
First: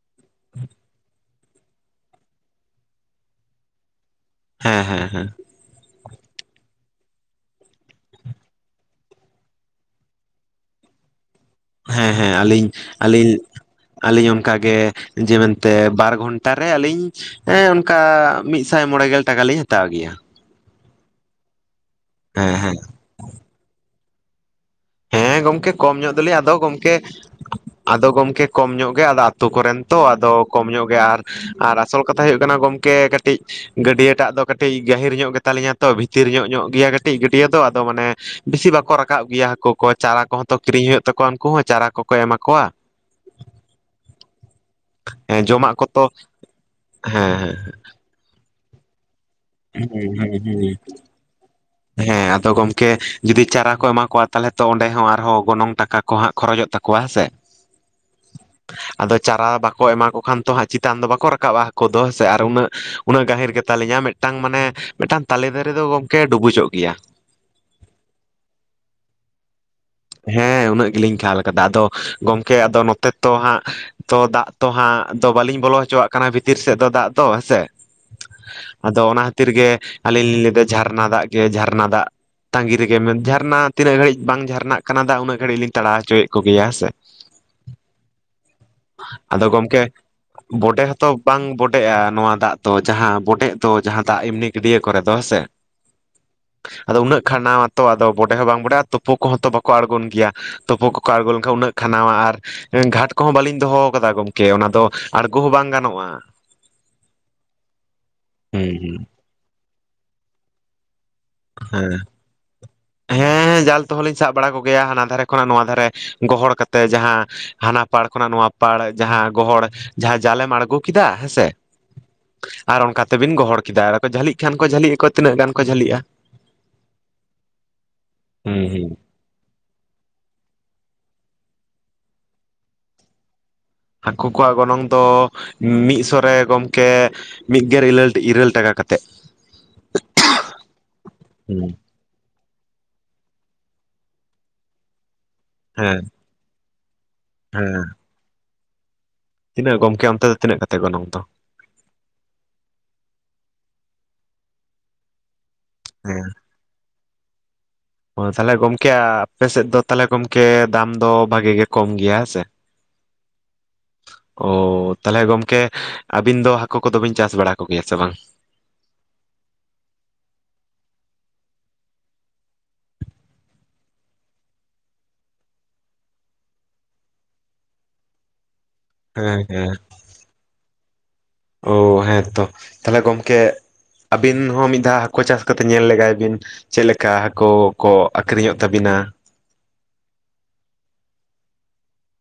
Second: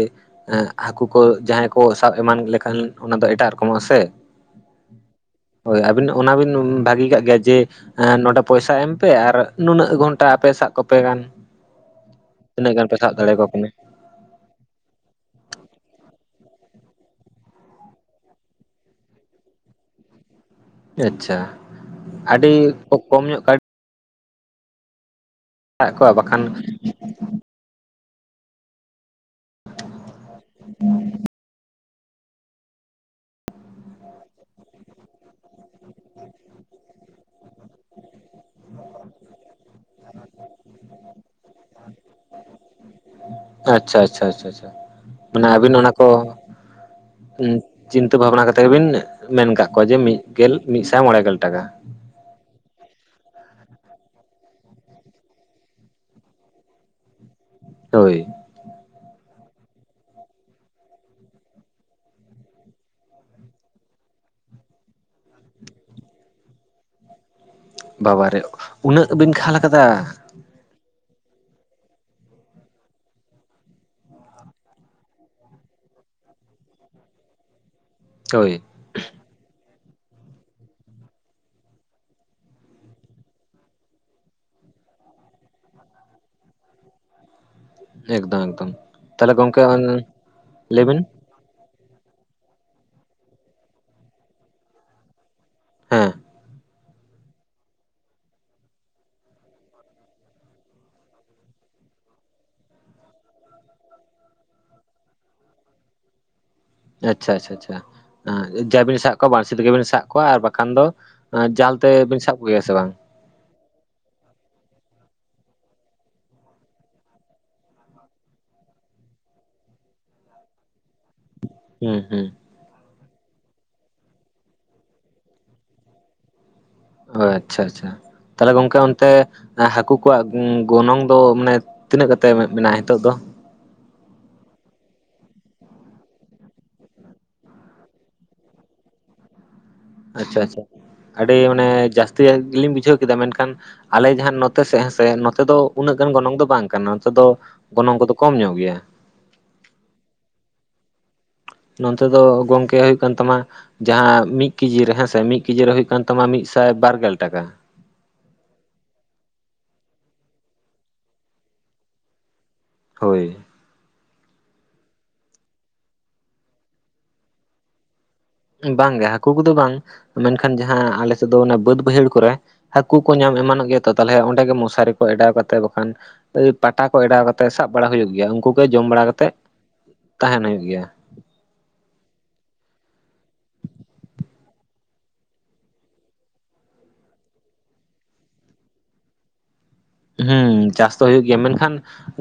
S2: ᱦᱟᱹᱠᱩ ᱠᱚ ᱡᱟᱦᱟᱸᱭ ᱠᱚ ᱥᱟᱵ ᱮᱢᱟᱱ ᱞᱮᱠᱷᱟᱱ ᱚᱱᱟ ᱫᱚ ᱮᱴᱟᱜ ᱨᱚᱠᱚᱢᱚᱜ-ᱟᱥᱮ
S1: ᱦᱮᱸ ᱦᱮᱸ ᱦᱮᱸ
S2: ᱦᱳᱭ ᱟᱹᱵᱤᱱ ᱚᱱᱟᱵᱤᱱ ᱵᱷᱟᱹᱜᱤ ᱠᱟᱜ ᱜᱮᱭᱟ ᱡᱮ ᱱᱚᱸᱰᱮ ᱯᱚᱭᱥᱟ ᱮᱢ ᱯᱮ ᱟᱨ ᱱᱩᱱᱟᱹᱜ ᱜᱷᱚᱱᱴᱟ ᱟᱯᱮ ᱥᱟᱵ ᱠᱚᱯᱮ ᱜᱟᱱ
S1: ᱦᱮᱸ ᱦᱮᱸ ᱟᱹᱞᱤᱧ
S2: ᱛᱤᱱᱟᱹᱜ ᱜᱟᱱ ᱯᱮ ᱥᱟᱵ
S1: ᱟᱹᱞᱤᱧ
S2: ᱫᱟᱲᱮᱭᱟᱠᱚ ᱠᱟᱱᱟ
S1: ᱟᱹᱞᱤᱧ ᱚᱱᱠᱟᱜᱮ ᱡᱮ ᱢᱮᱱᱛᱮ ᱵᱟᱨ ᱜᱷᱚᱱᱴᱟ ᱨᱮ ᱟᱹᱞᱤᱧ ᱦᱮᱸ ᱚᱱᱠᱟ ᱢᱤᱫᱥᱟᱭ ᱢᱚᱬᱮ ᱜᱮᱞ ᱴᱟᱠᱟ ᱞᱤᱧ ᱦᱟᱛᱟᱣ ᱜᱮᱭᱟ
S2: ᱟᱪᱪᱷᱟ ᱟᱰᱤ
S1: ᱦᱮᱸ ᱦᱮᱸ
S2: ᱠᱚᱢ ᱧᱚᱜ ᱠᱟᱣᱰᱤ
S1: ᱦᱮᱸ ᱜᱚᱝᱠᱮ
S2: ᱥᱟᱵ
S1: ᱠᱚᱢ
S2: ᱠᱚᱣᱟ
S1: ᱧᱚᱜ ᱫᱚᱞᱤᱧ
S2: ᱵᱟᱠᱷᱟᱱ
S1: ᱟᱫᱚ ᱜᱚᱢᱠᱮ ᱟᱫᱚ ᱜᱚᱝᱠᱮ ᱠᱚᱢ ᱧᱚᱜ ᱜᱮ ᱟᱫᱚ ᱟᱹᱛᱩ ᱠᱚᱨᱮᱱ ᱛᱚ ᱟᱫᱚ ᱠᱚᱢ ᱧᱚᱜ ᱜᱮ ᱟᱨ ᱟᱨ ᱟᱥᱚᱞ ᱠᱟᱛᱷᱟ ᱦᱩᱭᱩᱜ ᱠᱟᱱᱟ ᱜᱚᱝᱠᱮ ᱠᱟᱹᱴᱤᱡ ᱜᱟᱹᱰᱭᱟᱹ ᱴᱟᱜ ᱫᱚ ᱠᱟᱹᱴᱤᱡ ᱜᱟᱹᱦᱤᱨ ᱧᱚᱜ ᱜᱮᱛᱟ ᱞᱤᱧᱟ ᱛᱚ ᱵᱷᱤ ᱵᱷᱤᱛᱤᱨ ᱧᱚᱜ ᱧᱚᱜ ᱜᱮᱭᱟ ᱠᱟᱹᱴᱤᱡ ᱜᱟᱹᱰᱭᱟᱹ ᱫᱚ ᱟᱫᱚ ᱢᱟᱱᱮ ᱵᱤᱥᱤ ᱵᱟᱠᱚ ᱨᱟᱠᱟᱵ ᱜᱮᱭᱟ ᱦᱟᱠᱳ ᱠᱚ ᱪᱟᱨᱟ ᱠᱚᱦᱚ ᱛᱚ ᱠᱤᱨᱤᱧ ᱦᱩᱭᱩᱜ ᱛᱟᱠᱚᱣᱟ ᱩᱱᱠᱩ ᱦᱚ ᱪᱟᱨᱟ ᱠᱚᱠᱚ ᱮᱢᱟ ᱠᱚᱣᱟ
S2: ᱟᱪᱪᱷᱟ ᱟᱪᱷᱪᱟ ᱟᱪᱷᱟ ᱟᱪᱷᱟ
S1: ᱦᱮᱸ
S2: ᱢᱟᱱᱮ ᱟᱵᱤᱱ
S1: ᱡᱚᱢᱟᱜ
S2: ᱚᱱᱟ
S1: ᱠᱚᱛᱚ
S2: ᱠᱚ ᱪᱤᱱ
S1: ᱦᱮᱸ
S2: ᱪᱤᱱᱛᱟᱹ ᱵᱷᱟᱵᱽᱱᱟ ᱠᱟᱛᱮᱫ ᱜᱮᱵᱤᱱ ᱢᱮᱱ ᱟᱠᱟᱫ ᱠᱚᱣᱟ ᱡᱮ ᱢᱤᱫ ᱜᱮᱞ
S1: ᱦᱮᱸ
S2: ᱢᱤᱫ ᱥᱟᱭ ᱢᱚᱬᱮ ᱜᱮᱞ ᱴᱟᱠᱟ
S1: ᱦᱮᱸ ᱟᱫᱚ ᱜᱚᱝᱠᱮ ᱡᱩᱫᱤ ᱪᱟᱨᱟ ᱠᱚ ᱮᱢᱟ ᱠᱚᱣᱟ ᱛᱟᱦᱚᱞᱮ ᱛᱚ ᱚᱸᱰᱮ ᱦᱚ ᱟᱨᱦᱚ ᱜᱚᱱᱚᱝ ᱴᱟᱠᱟ ᱠᱚ ᱦᱟ ᱠᱷᱚᱨᱚᱪᱚᱜ ᱛᱟᱠᱚᱣᱟ ᱦᱮᱸ ᱥᱮ
S2: ᱦᱳᱭ
S1: ᱟᱫᱚ ᱪᱟᱨᱟ ᱵᱟᱠᱚ ᱮᱢᱟ ᱠᱚ ᱠᱷᱟᱱ ᱛᱚᱦᱟᱜ ᱪᱮᱛᱟᱱ ᱫᱚ ᱵᱟᱠᱚ ᱨᱟᱠᱟᱵ-ᱟ ᱦᱟᱠᱩ ᱫᱚ ᱦᱮᱥᱮ ᱟᱨ ᱩᱱᱟᱹᱜ ᱩᱱᱟᱹᱜ ᱜᱟᱹᱦᱤᱨ ᱜᱮᱛᱟᱞᱤᱧᱟ ᱢᱮᱫ ᱢᱮᱫᱴᱟᱝ ᱢᱟᱱᱮ ᱢᱮᱫᱴᱟᱝ ᱛᱟᱞᱮ ᱫᱟᱨᱮ ᱫᱚ ᱜᱚᱝᱠᱮ ᱰᱩᱵᱩᱡᱚᱜ ᱜᱮᱭᱟ
S2: ᱵᱟᱵᱟᱨᱮ ᱩᱱᱟᱹᱜ ᱵᱤᱱ ᱠᱷᱟᱞ ᱠᱟᱫᱟ
S1: ᱦᱮᱸ ᱩᱱᱟᱹᱜ ᱜᱤᱞᱤᱧ ᱠᱷᱟᱞ ᱠᱟᱫᱟ ᱟᱫᱚ ᱜᱚᱝᱠᱮ ᱟᱫᱚ ᱱᱚᱛᱮ ᱛᱚ ᱦᱟᱸᱜ ᱛᱚ ᱫᱟᱜ ᱛᱚ ᱦᱟᱜ ᱫᱚ ᱵᱟᱞᱤᱧ ᱵᱚᱞᱚ ᱦᱚᱪᱚᱣᱟᱜ ᱠᱟᱱᱟ ᱵᱷᱤᱛᱤᱨ ᱥᱮᱫ ᱫᱚ ᱫᱟᱜ ᱫᱚ ᱦᱮᱸᱥᱮ
S2: ᱦᱳᱭ
S1: ᱟᱫᱚ ᱚᱱᱟ ᱠᱷᱟᱛᱤᱨ ᱜᱮ ᱟᱞᱤᱧ ᱞᱤᱧ ᱞᱟᱹᱭᱫᱟ ᱡᱷᱟᱨᱱᱟ ᱫᱟᱜ ᱜᱮ ᱡᱷᱟᱨᱱᱟ ᱫᱟᱜ ᱛᱟᱸᱜᱤ ᱨᱮᱜᱮ ᱢᱮᱱ ᱡᱷᱟᱨᱱᱟ ᱛᱤᱱᱟᱹᱜ ᱜᱷᱟᱹᱲᱤᱡ ᱵᱟᱝ ᱡᱷᱟᱨᱱᱟᱜ ᱠᱟᱱᱟ ᱫᱟᱜ ᱩᱱᱟᱹᱜ ᱜᱷᱟᱹᱲᱤᱡ ᱞᱤᱧ ᱛᱟᱲᱟᱣ ᱦᱚᱪᱚᱭᱮᱫ ᱠᱚᱜᱮᱭᱟ ᱦᱮᱸ ᱥᱮ
S2: ᱮᱠᱫᱚᱢ ᱮᱠᱫᱚᱢ ᱛᱟᱦᱞᱮ
S1: ᱟᱫᱚ
S2: ᱜᱚᱝᱠᱮ
S1: ᱜᱚᱢᱠᱮ ᱵᱚᱰᱮ
S2: ᱞᱟᱹᱭ ᱵᱤᱱ
S1: ᱦᱚᱸᱛᱚ ᱵᱟᱝ ᱵᱚᱰᱮᱜᱼᱟ ᱱᱚᱣᱟ ᱫᱟᱜ ᱫᱚ ᱡᱟᱦᱟᱸ ᱵᱚᱰᱮᱜ ᱫᱚ ᱡᱟᱦᱟᱸ ᱫᱟᱜ ᱮᱢᱱᱤ ᱜᱟᱹᱰᱭᱟᱹ ᱠᱚᱨᱮ ᱫᱚ ᱦᱮᱸ ᱥᱮ
S2: ᱦᱮᱸ
S1: ᱟᱫᱚ ᱩᱱᱟᱹᱜ ᱠᱷᱟᱱ ᱱᱚᱣᱟᱛᱚ ᱟᱫᱚ ᱵᱚᱰᱮ ᱦᱚ ᱵᱟᱝ ᱵᱚᱰᱮᱼᱟ ᱛᱩᱯᱩ ᱠᱚᱦᱚ ᱛᱚ ᱵᱟᱠᱚ ᱠᱚ ᱟᱬᱜᱚᱱ ᱜᱮᱭᱟ ᱛᱩᱯᱩ ᱠᱚᱠᱚ ᱟᱬᱜᱚ ᱞᱮᱱᱠᱷᱟᱱ ᱩᱱᱟᱹᱜ ᱠᱷᱟᱱᱟᱣᱟ ᱟᱨ ᱜᱷᱟᱴ ᱠᱚᱦᱚ ᱵᱟᱞᱤᱧ ᱫᱚᱦᱚᱣ ᱠᱟᱫᱟ ᱜᱚᱝᱠᱮ ᱚᱱᱟ ᱫᱚ ᱟᱬᱜᱚ ᱦᱚᱸ ᱵᱟᱝ ᱜᱟᱱᱚᱜᱼᱟ
S2: ᱟᱪᱪᱷᱟ ᱟᱪᱪᱷᱟ ᱟᱪᱪᱷᱟ
S1: ᱦᱩᱸ
S2: ᱡᱟ ᱵᱤᱱ
S1: ᱦᱩᱸ
S2: ᱥᱟᱵ ᱠᱚᱣᱟ ᱵᱟᱬᱥᱤ ᱛᱮᱜᱮ ᱵᱤᱱ ᱥᱟᱵ ᱠᱚᱣᱟ ᱟᱨ ᱵᱟᱠᱷᱟᱱ ᱫᱚ ᱡᱟᱞ ᱛᱮ ᱵᱤᱱ ᱥᱟᱵ ᱠᱚᱜᱮᱭᱟ ᱥᱮ ᱵᱟᱝ
S1: ᱦᱮᱸ ᱦᱮᱸ ᱡᱟᱞ ᱛᱮᱦᱚ ᱞᱤᱧ ᱥᱟᱵ ᱵᱟᱲᱟ ᱠᱚᱜᱮᱭᱟ ᱦᱟᱱᱟ ᱫᱷᱟᱨᱮ ᱠᱷᱚᱱᱟᱜ ᱱᱚᱣᱟ ᱫᱷᱟᱨᱮ ᱜᱚᱦᱚᱲ ᱠᱟᱛᱮ ᱡᱟᱦᱟ ᱦᱟᱱᱟ ᱯᱟᱲ ᱠᱷᱚᱱᱟᱜ ᱱᱚᱣᱟ ᱯᱟᱲ ᱡᱟᱦᱟᱸ ᱜᱚᱦᱚᱲ ᱡᱟᱸᱦᱟ ᱡᱟᱞᱮᱢ ᱟᱬᱜᱚ ᱠᱮᱫᱟ ᱦᱮᱸᱥᱮ
S2: ᱦᱮᱸ ᱦᱮᱸ
S1: ᱟᱨ ᱚᱱᱠᱟ ᱛᱮᱵᱤᱱ ᱜᱚᱦᱚᱲ ᱠᱮᱫᱟ ᱟᱫᱚᱠᱚ ᱡᱷᱟᱹᱞᱤᱜ ᱠᱷᱟᱱ ᱠᱚ ᱡᱷᱟᱹᱞᱤᱜ ᱟᱠᱚ ᱛᱤᱱᱟᱹᱜ ᱜᱟᱱ ᱠᱚ ᱡᱷᱟᱹᱞᱤᱜᱼᱟ
S2: ᱚ ᱟᱪᱪᱷᱟ ᱟᱪᱪᱷᱟ ᱛᱟᱦᱞᱮ
S1: ᱦᱩᱸ
S2: ᱜᱚᱝᱠᱮ
S1: ᱦᱩᱸ
S2: ᱚᱱᱛᱮ ᱦᱟᱠᱩ ᱠᱚᱣᱟᱜ ᱜᱚᱱᱚᱝ ᱫᱚ ᱢᱟᱱᱮ ᱛᱤᱱᱟᱹᱜ ᱠᱟᱛᱮ ᱢᱮᱱᱟᱜᱼᱟ ᱱᱤᱛᱚᱜ ᱫᱚ
S1: ᱦᱟᱠᱩ ᱠᱚᱣᱟᱜ ᱜᱚᱱᱚᱝ ᱫᱚ ᱢᱤᱫ ᱥᱚ ᱨᱮ ᱜᱚᱝᱠᱮ ᱢᱤᱫᱜᱮᱞ ᱤᱞᱟᱹᱨ ᱤᱨᱟᱹᱞ ᱴᱟᱠᱟ ᱠᱟᱛᱮᱫ
S2: ᱟᱪᱪᱷᱟ ᱟᱪᱪᱷᱟ ᱟᱹᱰᱤ ᱢᱟᱱᱮ
S1: ᱦᱩᱸ
S2: ᱡᱟᱥᱛᱤ ᱡᱟᱥᱛᱤ ᱭᱟ ᱜᱤᱞᱤᱧ ᱵᱩᱡᱷᱟᱹᱣ ᱠᱮᱫᱟ ᱢᱮᱱᱠᱷᱟᱱ ᱟᱞᱮ ᱡᱟᱦᱟ ᱱᱚᱛᱮ ᱥᱮᱫ ᱦᱮᱸ ᱥᱮ ᱱᱚᱛᱮ ᱫᱚ ᱩᱱᱟᱹᱜ
S1: ᱦᱮᱸ
S2: ᱜᱟᱱ ᱜᱚᱱᱚᱝ ᱫᱚ ᱵᱟᱝ ᱠᱟᱱᱟ ᱱᱚᱛᱮ ᱫᱚ
S1: ᱦᱮᱸ
S2: ᱜᱚᱱᱚᱝ ᱠᱚᱫᱚ ᱠᱚᱢ ᱧᱚᱜ ᱜᱮᱭᱟ
S1: ᱛᱤᱱᱟᱹᱜ ᱜᱚᱝᱠᱮ ᱟᱱᱛᱮ ᱫᱚ ᱛᱤᱱᱟᱹᱜ ᱠᱟᱛᱮᱫ ᱜᱚᱱᱚᱝ ᱫᱚ
S2: ᱱᱚᱱᱛᱮ ᱫᱚ ᱜᱚᱝᱠᱮ ᱦᱩᱭᱩᱜ ᱠᱟᱱ ᱛᱟᱢᱟ ᱡᱟᱦᱟᱸ ᱢᱤᱫ ᱠᱤᱡᱤ ᱨᱮ ᱦᱮᱸᱥᱮ ᱢᱤᱫ ᱠᱮᱡᱤ ᱨᱮ ᱦᱩᱭᱩ ᱠᱟᱱ ᱛᱟᱢᱟ ᱢᱤᱫ ᱥᱟᱭ ᱵᱟᱨᱜᱮᱞ ᱴᱟᱠᱟ
S1: ᱚᱦ ᱛᱟᱦᱞᱮ ᱜᱚᱝᱠᱮ ᱟᱯᱮ ᱥᱮᱫ ᱫᱚ ᱛᱟᱦᱞᱮ ᱜᱚᱢᱠᱮ ᱫᱟᱢ ᱫᱚ ᱵᱷᱟᱜᱤ ᱜᱮ ᱠᱚᱢ ᱜᱮᱭᱟ ᱦᱮᱸ ᱥᱮ
S2: ᱦᱳᱭ
S1: ᱚᱻ ᱛᱟᱦᱞᱮ ᱜᱚᱢᱠᱮ ᱟᱵᱤᱱ ᱫᱚ ᱦᱟᱠᱩ ᱠᱚᱫᱚ ᱵᱤᱱ ᱪᱟᱥ ᱵᱟᱲᱟ ᱠᱚᱜᱮᱭᱟ ᱥᱮ ᱵᱟᱝ
S2: ᱵᱟᱝᱜᱮ ᱦᱟᱠᱩ ᱠᱚᱫᱚ ᱵᱟᱝ ᱢᱮᱱᱠᱷᱟᱱ ᱡᱟᱦᱟᱸ ᱟᱞᱮᱥᱮᱫ ᱫᱚ ᱚᱱᱟ ᱵᱟᱹᱫ ᱵᱟᱹᱭᱦᱟᱹᱲ ᱠᱚᱨᱮ ᱦᱟᱠᱩ ᱠᱚ ᱧᱟᱢ ᱮᱢᱟᱱᱚᱜ ᱜᱮᱭᱟ ᱛᱚ ᱛᱟᱦᱞᱮ ᱚᱸᱰᱮ ᱜᱮ ᱢᱚᱥᱟᱨᱤ ᱠᱚ ᱮᱰᱟᱣ ᱠᱟᱛᱮ ᱵᱟᱠᱷᱟᱱ ᱯᱟᱴᱟ ᱠᱚ ᱮᱰᱟᱣ ᱠᱟᱛᱮ ᱥᱟᱵ ᱵᱟᱲᱟ ᱦᱩᱭᱩᱜ ᱜᱮᱭᱟ ᱩᱱᱠᱩ ᱠᱚ ᱡᱚᱢ ᱵᱟᱲᱟ ᱠᱟᱛᱮᱜ
S1: ᱦᱮᱸ ᱦᱮᱸ
S2: ᱛᱟᱦᱮᱱ ᱦᱩᱭᱩᱜ ᱜᱮᱭᱟ
S1: ᱳᱻ ᱦᱮᱸᱛᱚ ᱛᱟᱦᱞᱮ ᱜᱚᱝᱠᱮ ᱟᱵᱤᱱ ᱦᱚᱸ ᱢᱤᱫ ᱫᱷᱟᱣ ᱦᱟᱹᱠᱩ ᱪᱟᱥ ᱠᱟᱛᱮ ᱧᱮᱞ ᱞᱮᱜᱟᱭ ᱵᱤᱱ ᱪᱮᱫ ᱞᱮᱠᱟ ᱦᱟᱹᱠᱩ ᱠᱚ ᱟᱹᱠᱷᱨᱤᱧᱚᱜ ᱛᱟᱹᱵᱤᱱᱟ
S2: ᱦᱮᱸ ᱪᱟᱥ ᱫᱚ ᱦᱩᱭᱩᱜ ᱜᱮᱭᱟ ᱢᱮᱱᱠᱷᱟᱱ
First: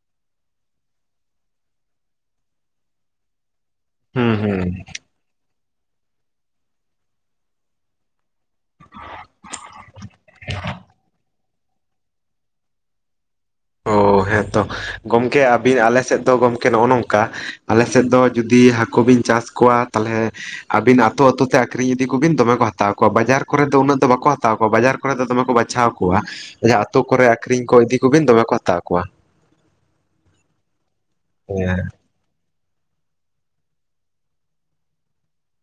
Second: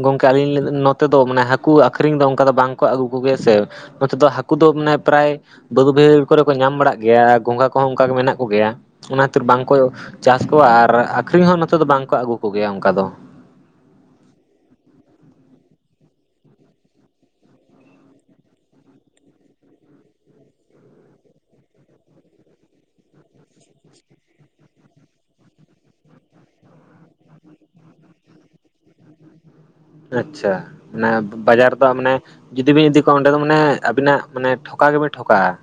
S2: ᱜᱚᱝᱠᱮ ᱟᱹᱞᱤᱧ ᱱᱚᱛᱮ ᱫᱚ ᱢᱟᱱᱮ ᱦᱟᱹᱠᱩ ᱟᱹᱠᱷᱨᱤᱧ ᱫᱚ ᱚᱱᱠᱟ ᱫᱚ ᱵᱟᱝᱠᱚ ᱟᱹᱜᱩ ᱠᱚᱜᱮᱭᱟ ᱥᱮ ᱱᱚᱛᱮ ᱫᱚ
S1: ᱦᱩᱸ
S2: ᱦᱟᱹᱠᱩ
S1: ᱦᱩᱸ
S2: ᱫᱚ ᱢᱟᱱᱮ ᱯᱨᱟᱭ ᱵᱟᱹᱫᱽ ᱵᱟᱹᱭᱦᱟᱹᱲ ᱠᱚᱨᱮ ᱠᱚ ᱧᱟᱢ ᱵᱟᱲᱟᱜ ᱜᱮᱭᱟ ᱟᱨ ᱜᱚᱝᱜᱷᱟ ᱠᱚᱸᱦᱚ ᱚᱱᱠᱟ ᱜᱮ ᱢᱮᱱᱟᱜ ᱠᱚᱜᱮᱭᱟ ᱚᱱᱟ ᱠᱷᱟᱹᱛᱤᱨ ᱵᱟᱝᱠᱚ ᱪᱟᱥ ᱠᱚᱣᱟ ᱟᱨ ᱟᱹᱠᱷᱨᱤᱧ ᱦᱚᱸ ᱱᱚᱛᱮ ᱫᱚ ᱵᱟᱝᱠᱚ ᱟᱹᱜᱩ ᱠᱚᱜᱮᱭᱟ ᱚᱱᱠᱟ ᱫᱚ [inaudible]
S1: ᱦᱮᱸ ᱛᱚ ᱜᱚᱢᱠᱮ ᱟᱹᱵᱤᱱ ᱟᱞᱮ ᱥᱮᱫ ᱫᱚ ᱜᱚᱢᱠᱮ ᱱᱚᱜᱼᱚ ᱱᱚᱝᱠᱟ ᱟᱞᱮ ᱥᱮᱫ ᱫᱚ ᱡᱩᱫᱤ ᱦᱟᱹᱠᱩ ᱵᱤᱱ ᱪᱟᱥ ᱠᱚᱣᱟ ᱛᱟᱦᱚᱞᱮ ᱟᱹᱵᱤᱱ ᱟᱹᱛᱩ ᱟᱹᱛᱩ ᱛᱮ ᱟᱹᱠᱷᱨᱤᱧ ᱤᱫᱤ ᱠᱚᱵᱤᱱ ᱫᱚᱢᱮ ᱠᱚ ᱦᱟᱛᱟᱣ ᱠᱚᱣᱟ ᱵᱟᱡᱟᱨ ᱠᱚᱨᱮ ᱫᱚ ᱩᱱᱟᱹᱜ ᱫᱚ ᱵᱟᱠᱚ ᱦᱟᱛᱟᱣ ᱠᱚᱣᱟ ᱵᱟᱡᱟᱨ ᱚᱸᱰᱮ ᱫᱚ ᱫᱚᱢᱮ ᱠᱚ ᱵᱟᱪᱷᱟᱣ ᱠᱚᱣᱟ ᱡᱟᱦᱟᱸ ᱟᱹᱛᱩ ᱠᱚᱨᱮ ᱟᱹᱠᱷᱨᱤᱧ ᱠᱚ ᱤᱫᱤ ᱠᱚᱵᱤᱱ ᱫᱚᱢᱮ ᱠᱚ ᱦᱟᱛᱟᱣ ᱠᱚᱣᱟ
S2: ᱟᱪᱪᱷᱟ ᱢᱟᱱᱮ ᱵᱟᱡᱟᱨ
S1: ᱦᱮᱸ
S2: ᱫᱚ ᱢᱟᱱᱮ ᱡᱩᱫᱤ ᱵᱤᱱ ᱤᱫᱤ ᱠᱚᱣᱟ ᱚᱸᱰᱮ ᱫᱚ ᱢᱟᱱᱮ ᱟᱹᱵᱤᱱᱟᱜ ᱢᱟᱱᱮ ᱴᱷᱚᱠᱟ ᱜᱮᱵᱤᱱ ᱴᱷᱚᱠᱟᱜᱼᱟ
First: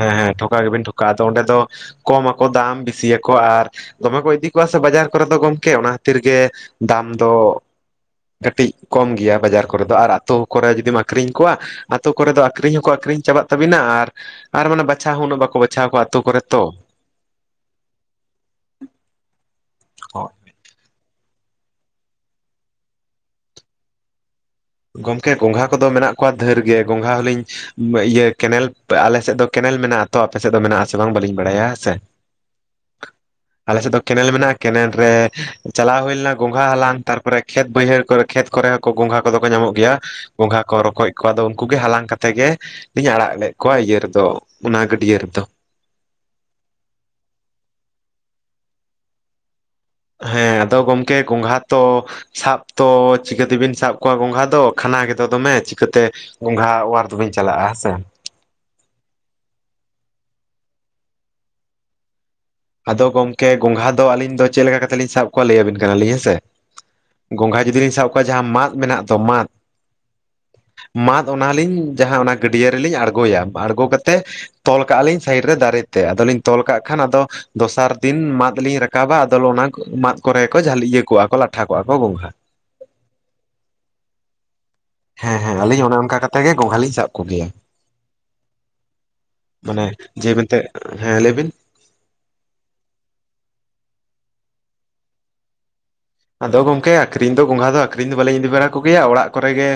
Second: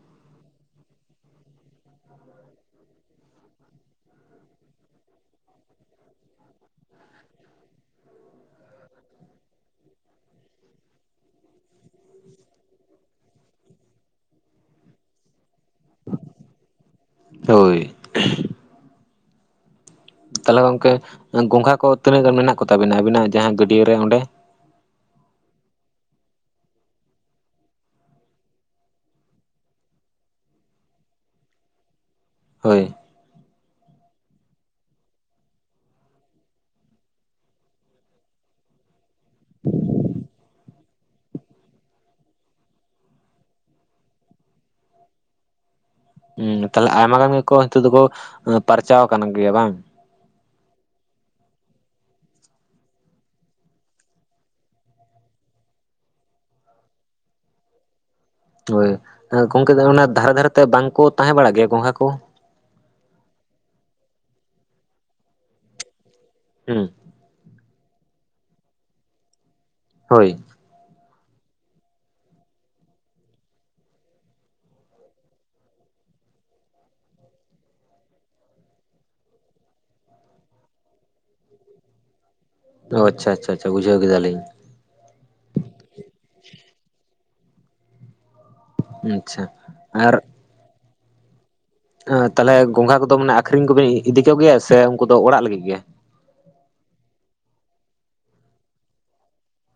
S1: ᱦᱮᱸ ᱦᱮᱸ ᱴᱷᱚᱠᱟ ᱜᱮᱵᱮᱱ ᱴᱷᱚᱠᱟᱜ-ᱟ ᱟᱫᱚ ᱚᱸᱰᱮ ᱫᱚ ᱠᱚᱢ ᱟᱠᱚ ᱫᱟᱢ ᱵᱤᱥᱤᱭᱟᱠᱚ ᱟᱨ ᱫᱚᱢᱮ ᱠᱚ ᱤᱫᱤ ᱠᱚᱣᱟ ᱥᱮ ᱵᱟᱡᱟᱨ ᱠᱚᱨᱮ ᱫᱚ ᱜᱚᱢᱠᱮ ᱚᱱᱟ ᱠᱷᱟᱹᱛᱤᱨ ᱜᱮ ᱫᱟᱢ ᱫᱚ ᱠᱟᱹᱴᱤᱡ ᱠᱚᱢ ᱜᱮᱭᱟ ᱵᱟᱡᱟᱨ ᱠᱚᱨᱮ ᱫᱚ ᱟᱨ ᱟᱹᱛᱩ ᱠᱚᱨᱮ ᱡᱩᱫᱤᱢ ᱟᱹᱠᱷᱨᱤᱧ ᱠᱚᱣᱟ ᱟᱹᱛᱩ ᱠᱚᱨᱮ ᱫᱚ ᱟᱹᱠᱷᱨᱤᱧ ᱦᱚᱸᱠᱚ ᱟᱹᱠᱷᱨᱤᱧ ᱪᱟᱵᱟᱜ ᱛᱟᱹᱵᱤᱱᱟ ᱟᱨ ᱟᱨ ᱢᱟᱱᱮ ᱵᱟᱪᱷᱟᱣ ᱦᱚᱸ ᱩᱱᱟᱹᱜ ᱵᱟᱠᱚ ᱵᱟᱪᱷᱟᱣ ᱠᱚᱣᱟ ᱟᱹᱛᱩ ᱠᱚᱨᱮᱜ ᱫᱚ
S2: ᱦᱳᱭ ᱛᱟᱦᱚᱞᱮ ᱜᱚᱝᱠᱮ ᱜᱚᱝᱜᱷᱟ ᱠᱚ ᱛᱤᱱᱟᱹᱜ ᱜᱟᱱ ᱢᱮᱱᱟᱜ ᱠᱚ ᱛᱟᱹᱵᱤᱱᱟ ᱟᱹᱵᱤᱱᱟᱜ ᱡᱟᱦᱟᱸ ᱜᱟᱹᱰᱭᱟᱹ ᱨᱮ ᱚᱸᱰᱮ
S1: ᱜᱚᱝᱠᱮ ᱜᱚᱝᱜᱷᱟ ᱠᱚᱫᱚ ᱢᱮᱱᱟᱜ ᱠᱚᱣᱟ ᱰᱮᱦᱮᱨ ᱜᱮ ᱜᱚᱝᱜᱷᱟ ᱦᱚᱞᱤᱧ ᱤᱭᱟᱹ ᱠᱮᱱᱮᱞ ᱟᱞᱮ ᱥᱮᱫ ᱫᱚ ᱠᱮᱱᱮᱞ ᱢᱮᱱᱟᱜ ᱛᱚ ᱟᱯᱮ ᱥᱮᱫ ᱫᱚ ᱢᱮᱱᱟᱜ ᱟᱥᱮ ᱵᱟᱝ ᱵᱟᱹᱞᱤᱧ ᱵᱟᱲᱟᱭᱟ ᱦᱮᱸ ᱥᱮ
S2: ᱦᱳᱭ
S1: ᱟᱞᱮ ᱥᱮᱫ ᱫᱚ ᱠᱮᱱᱮᱞ ᱢᱮᱱᱟᱜᱼᱟ ᱠᱮᱱᱮᱞ ᱨᱮ ᱪᱟᱞᱟᱣ ᱦᱩᱭ ᱞᱮᱱᱟ ᱜᱚᱝᱜᱷᱟ ᱦᱟᱞᱟᱝ ᱛᱟᱨᱯᱚᱨᱮ ᱠᱷᱮᱛ ᱵᱟᱹᱭᱦᱟᱹᱲ ᱠᱚᱨᱮ ᱠᱷᱮᱛ ᱠᱚᱨᱮ ᱦᱚᱸ ᱠᱚ ᱜᱚᱝᱜᱷᱟ ᱠᱚᱫᱚ ᱠᱚ ᱧᱟᱢᱚᱜ ᱜᱮᱭᱟ ᱜᱚᱝᱜᱷᱟ ᱠᱚ ᱨᱚᱠᱚᱡ ᱠᱚ ᱟᱫᱚ ᱩᱱᱠᱩ ᱜᱮ ᱦᱟᱞᱟᱝ ᱠᱟᱛᱮ ᱜᱮ ᱞᱤᱧ ᱟᱲᱟᱜ ᱞᱮᱫ ᱠᱚᱣᱟ ᱤᱭᱟᱹ ᱨᱮᱫᱚ ᱚᱱᱟ ᱜᱟᱹᱰᱭᱟᱹ ᱨᱮᱫᱚ
S2: ᱦᱮᱸ ᱛᱟᱦᱚᱞᱮ ᱟᱭᱢᱟ ᱜᱟᱱ ᱜᱮᱠᱚ ᱱᱤᱛᱚᱜ ᱫᱚᱠᱚ ᱯᱟᱨᱪᱟᱣ ᱟᱠᱟᱱ ᱜᱮᱭᱟ ᱵᱟᱝ
S1: ᱦᱮᱸ ᱟᱫᱚ ᱜᱚᱢᱠᱮ ᱜᱚᱝᱜᱷᱟ ᱛᱚ ᱥᱟᱵ ᱛᱚ ᱪᱤᱠᱟᱹ ᱛᱮᱵᱤᱱ ᱥᱟᱵ ᱠᱚᱣᱟ ᱜᱚᱝᱜᱷᱟ ᱫᱚ ᱠᱷᱟᱱᱟ ᱜᱮᱫᱚ ᱫᱚᱢᱮ ᱪᱤᱠᱟᱹᱛᱮ ᱜᱚᱝᱜᱷᱟ ᱳᱣᱟᱨ ᱫᱚᱵᱤᱱ ᱪᱟᱞᱟᱜᱼᱟ ᱦᱮᱸᱥᱮ
S2: ᱦᱳᱭ ᱜᱚᱢᱠᱮ ᱚᱱᱟ ᱫᱷᱟᱨᱮ ᱫᱷᱟᱨᱮ ᱛᱮ ᱵᱟᱝ ᱠᱚ ᱛᱟᱦᱮᱸ ᱵᱟᱲᱟᱜ ᱜᱮᱭᱟ ᱜᱚᱝᱜᱷᱟ ᱠᱚ
S1: ᱟᱫᱚ ᱜᱚᱝᱠᱮ ᱜᱚᱝᱜᱷᱟ ᱫᱚ ᱟᱹᱞᱤᱧ ᱫᱚ ᱪᱮᱫ ᱞᱮᱠᱟ ᱠᱟᱛᱮ ᱞᱤᱧ ᱥᱟᱵ ᱠᱚᱣᱟ ᱞᱟᱹᱭ ᱟᱹᱵᱤᱱ ᱠᱟᱱᱟᱞᱤᱧ ᱦᱮᱸ ᱥᱮ
S2: ᱦᱩᱸ
S1: ᱜᱚᱝᱜᱷᱟ ᱡᱩᱫᱤ ᱵᱤᱱ ᱥᱟᱵ ᱠᱚᱣᱟ ᱡᱟᱦᱟᱸ ᱢᱟᱫ ᱢᱮᱱᱟᱜ ᱫᱚ ᱢᱟᱫ
S2: ᱦᱳᱭ
S1: ᱢᱟᱫ ᱚᱱᱟ ᱞᱤᱧ ᱡᱟᱦᱟᱸ ᱚᱱᱟ ᱜᱟᱹᱰᱭᱟᱹ ᱨᱮᱞᱤᱧ ᱟᱬᱜᱚᱭᱟ ᱟᱬᱜᱚ ᱠᱟᱛᱮᱫ ᱛᱚᱞ ᱠᱟᱜᱼᱟ ᱞᱤᱧ ᱥᱟᱭᱤᱰ ᱨᱮ ᱫᱟᱨᱮ ᱨᱮ ᱟᱫᱚ ᱞᱤᱧ ᱛᱚᱞ ᱠᱟᱜ ᱠᱷᱟᱱ ᱟᱫᱚ ᱫᱚᱥᱟᱨ ᱫᱤᱱ ᱢᱟᱫ ᱞᱤᱧ ᱨᱟᱠᱟᱵᱟ ᱟᱫᱚ ᱚᱱᱟ ᱢᱟᱫ ᱠᱚᱨᱮ ᱠᱚ ᱜᱮ ᱡᱷᱟᱹᱞᱤ ᱤᱭᱟᱹ ᱠᱚᱜᱼᱟ ᱠᱚ ᱞᱟᱴᱷᱟ ᱠᱚᱜᱼᱟ ᱠᱚ ᱜᱚᱝᱜᱷᱟ
S2: ᱚ ᱟᱪᱪᱷᱟ ᱟᱪᱪᱷᱟ ᱟᱪᱪᱷᱟ ᱵᱩᱡᱷᱟᱹᱣ ᱠᱮᱫᱟ ᱞᱤᱧ
S1: ᱦᱮᱸ ᱦᱮᱸ ᱟᱹᱞᱤᱧ ᱚᱱᱮ ᱚᱱᱠᱟ ᱠᱟᱛᱮᱜ ᱜᱮ ᱜᱚᱝᱜᱷᱟ ᱞᱤᱧ ᱥᱟᱵ ᱠᱚᱜᱮᱭᱟ
S2: ᱟᱪᱪᱷᱟ
S1: ᱢᱟᱱᱮ ᱡᱮ ᱢᱮᱱᱛᱮ ᱦᱮᱸ ᱞᱟᱹᱭ ᱵᱤᱱ
S2: ᱦᱮᱸ ᱛᱟᱦᱚᱞᱮ ᱜᱚᱝᱜᱷᱟ ᱠᱚᱫᱚ ᱢᱟᱱᱮ ᱟᱹᱠᱷᱨᱤᱧ ᱠᱚᱵᱤᱱ ᱤᱫᱤ ᱠᱚᱜᱮᱭᱟ ᱥᱮ ᱩᱱᱠᱩ ᱫᱚ ᱚᱲᱟᱜ ᱞᱟᱹᱜᱤᱫ ᱜᱮ
S1: ᱟᱫᱚ ᱜᱚᱝᱠᱮ ᱟᱹᱠᱷᱨᱤᱧ ᱫᱚ ᱜᱚᱝᱜᱷᱟ ᱫᱚ ᱟᱹᱠᱷᱨᱤᱧ ᱫᱚ ᱵᱟᱹᱞᱤᱧ ᱤᱫᱤ ᱵᱟᱲᱟ ᱠᱚᱜᱮᱭᱟ ᱚᱲᱟᱜ ᱠᱚᱨᱮ ᱜᱮ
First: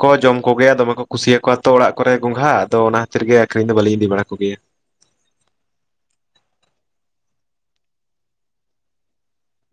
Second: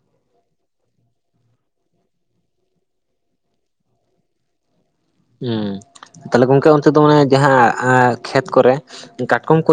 S1: ᱠᱚ ᱡᱚᱢ ᱠᱚᱜᱮᱭᱟ ᱫᱚᱢᱮ ᱠᱚ ᱠᱩᱥᱤᱭᱟᱠᱚᱣᱟ ᱛᱚ ᱚᱲᱟᱜ ᱠᱚᱨᱮ ᱜᱚᱝᱜᱷᱟ ᱟᱫᱚ ᱚᱱᱟ ᱠᱷᱟᱹᱛᱤᱨ ᱜᱮ ᱟᱹᱠᱷᱨᱤᱧ ᱫᱚ ᱵᱟᱹᱞᱤᱧ ᱤᱫᱤ ᱵᱟᱲᱟ ᱠᱚᱜᱮᱭᱟ
S2: ᱦᱮᱸ ᱛᱟᱦᱞᱮ ᱜᱚᱝᱠᱮ ᱚᱱᱛᱮ ᱫᱚ ᱢᱟᱱᱮ ᱡᱟᱦᱟᱸ ᱠᱷᱮᱛ ᱠᱚᱨᱮ ᱠᱟᱴᱠᱚᱢ ᱠᱚ